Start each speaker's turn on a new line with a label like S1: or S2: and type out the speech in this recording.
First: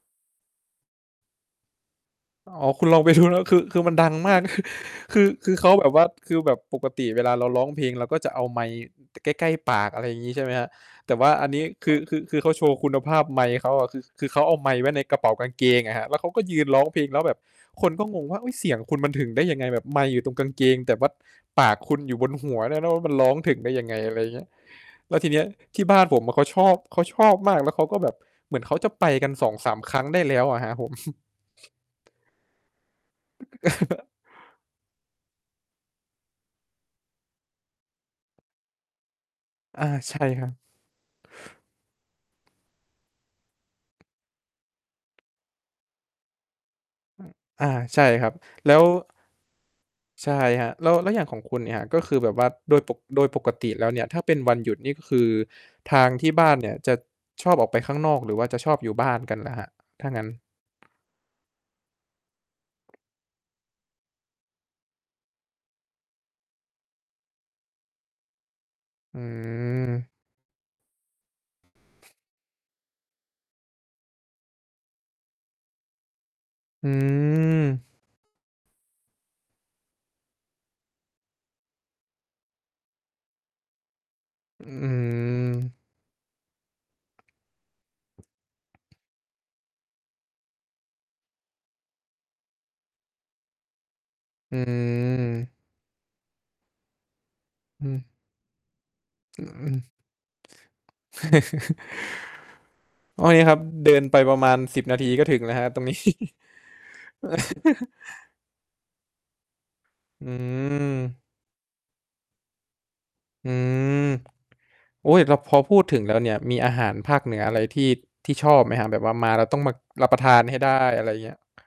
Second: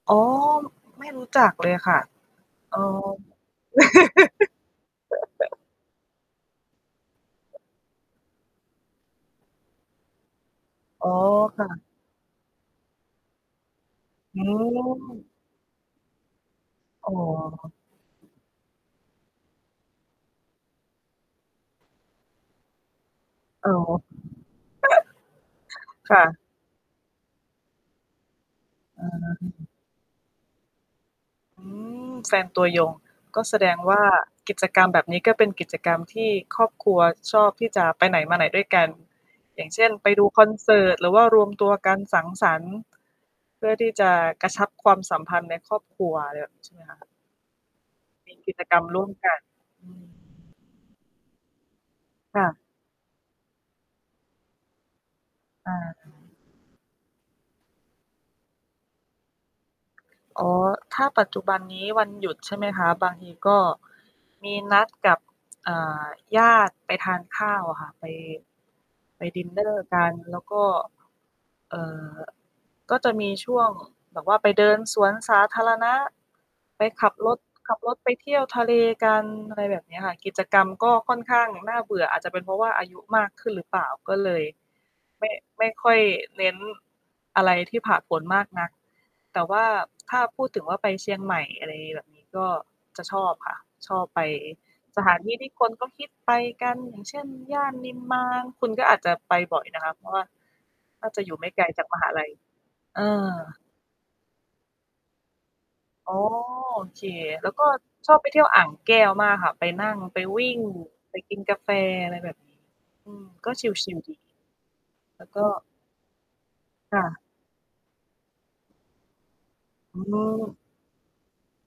S1: อ๋อ ไม่รู้จักเลยค่ะ
S2: อ๋อ
S1: เอ่อ
S2: คุณลองไป ดู นะ คือ คือมันดังมาก คือ คือเขาแบบว่า คือแบบปกติเวลาเราร้องเพลง เราก็จะเอาไมค์ใกล้ ๆ ปาก อะไรอย่างงี้ ใช่ไหมครับ
S1: อ๋
S2: แ
S1: อ
S2: ต่ว่าอันน
S1: ค
S2: ี
S1: ่
S2: ้
S1: ะ
S2: คือ คือ คือเขาโชว์คุณภาพไมค์เขาอะ คือเข
S1: อ
S2: า
S1: ๋อ
S2: เอาไมค์ไว้ในกระเป๋ากางเกงอะครับ แล้วเขาก็ยืนร้องเพล
S1: อ
S2: ง
S1: ๋
S2: แล
S1: อ
S2: ้วแบบคนก็งงว่า "เอ๊ย เสียงคุณมันถึงได้ยังไง? แบบไมค์อยู่ตรงกางเกง แต่ว่าปากคุณอยู่บนหัวด้วยนะ ว่ามันร้องถึงไ
S1: อ
S2: ด
S1: ๋
S2: ้
S1: อ
S2: ยังไง?" อะไรเงี้ย แล้วทีนี้ที่บ้าน
S1: ค
S2: ผ
S1: ่
S2: ม
S1: ะ
S2: เขาชอบ เขาชอบมาก แล้วเขาก็แบบเหมือนเขาจะ
S1: อ
S2: ไป
S1: ะ
S2: ก
S1: ฮ
S2: ัน
S1: ะ
S2: ส
S1: อื
S2: อง
S1: อ
S2: สาม ครั้งได้แล้วอะครับผม
S1: อืม แฟนตัวยง ก็แสดงว่า กิจกรรมแบบนี้ ก็เป็นกิจกรรมที่ครอบครัวชอบที่จะไปไหนมาไหนด้วยกัน อย่างเช
S2: อา
S1: ่น ไป
S2: ใช่
S1: ดู
S2: ค
S1: ค
S2: ร
S1: อ
S2: ั
S1: น
S2: บ
S1: เสิร์ต หรือว่ารวมตัวกันสังสรรค์ เพื่อที่จะกระชับความสัมพันธ์ในครอบครัว อะไรแบบนี้ ใช่ไหมคะ
S2: อะ อา ใช่ครั
S1: ม
S2: บ
S1: ีกิจ
S2: แล้
S1: กรร
S2: ว
S1: มร่วมกัน อืม
S2: ใช่ครับ แล้ว แล้วอย่างของคุณเนี่ยครับ ก็คือแบบ
S1: ค
S2: ว
S1: ่
S2: ่า
S1: ะ
S2: โดยปก โดยปกติแล้วเนี่ย ถ้าเป็นวันหยุดนี่คือ
S1: อา
S2: ทางที่บ้านเนี่ยจะชอบออกไปข้างนอก หรือว่าจะชอบอยู่บ้านกันล่ะครับ ถ้างั้น?
S1: อ๋อ ถ้าปัจจุบันนี้วันหยุด ใช่ไหมคะ บางทีก็มีนัดกับ อ่า ญาติไปทานข้าวอะค่ะ ไป
S2: อื
S1: ไปดินเนอร์ก
S2: ม
S1: ัน แล้วก็ เอ่อ ก็จะมีช่วงแบบว่าไปเดินสวนสาธารณะ ไป
S2: อื
S1: ขับรถ ขับ
S2: ม
S1: รถไปเที่ยวทะเลกัน อะไรแบบนี้ค่ะ กิจกรรมก็ค่อนข้างน่าเบื่อ อาจจะเป็นเพราะว่าอายุมากขึ้นหรือเปล่า ก็เลย
S2: อื้อฮื
S1: ไม่ ไม่
S2: อ
S1: ค่อยเน้นอะไรที่ผาดโผนมากนัก แต่ว่า ถ้าพูดถึงว่าไปเชียงใหม่ อะไรแบบนี้ ก็จะชอบค่ะ ชอบไป
S2: อื
S1: สถานที่ที่
S2: ม
S1: คนเขาฮิตไปกัน อย่างเช่น ย่าน
S2: อ
S1: นิม
S2: ือ
S1: มาน คุณก็อาจจะไป
S2: อือ
S1: บ่อ
S2: อ
S1: ย
S2: ืม
S1: นะคะ เพราะว่าน่าจะอยู่ไม่ไกลจากมหาลัย เอ
S2: อ้อ
S1: อ
S2: ยครับ เดินไปประมาณ 10 นาทีก็ถึงแล้วครับ ตรงนี้
S1: อ๋อ โอเค แล้วก็ชอบไปเที่ยวอ่างแก้วมากค่ะ ไปนั่ง ไป
S2: อื
S1: วิ่ง ไป
S2: ม
S1: กินกาแฟ อะไรแบบนี้ อืม
S2: อ
S1: ก็
S2: ื
S1: ชิล ๆ
S2: ม
S1: ดี
S2: โอ๊ย แล
S1: แ
S2: ้
S1: ล
S2: ว
S1: ้วก
S2: พอ
S1: ็
S2: พูดถึงแล้วเนี่ย มีอาหาร
S1: ค่
S2: ภ
S1: ะ
S2: าคเหนืออะไร ที่ ที่ชอบไหมครับ? แบบว่ามาแล้วต้องมา
S1: อื
S2: รับประทานใ
S1: ม
S2: ห้ได้ อะไรเงี้ย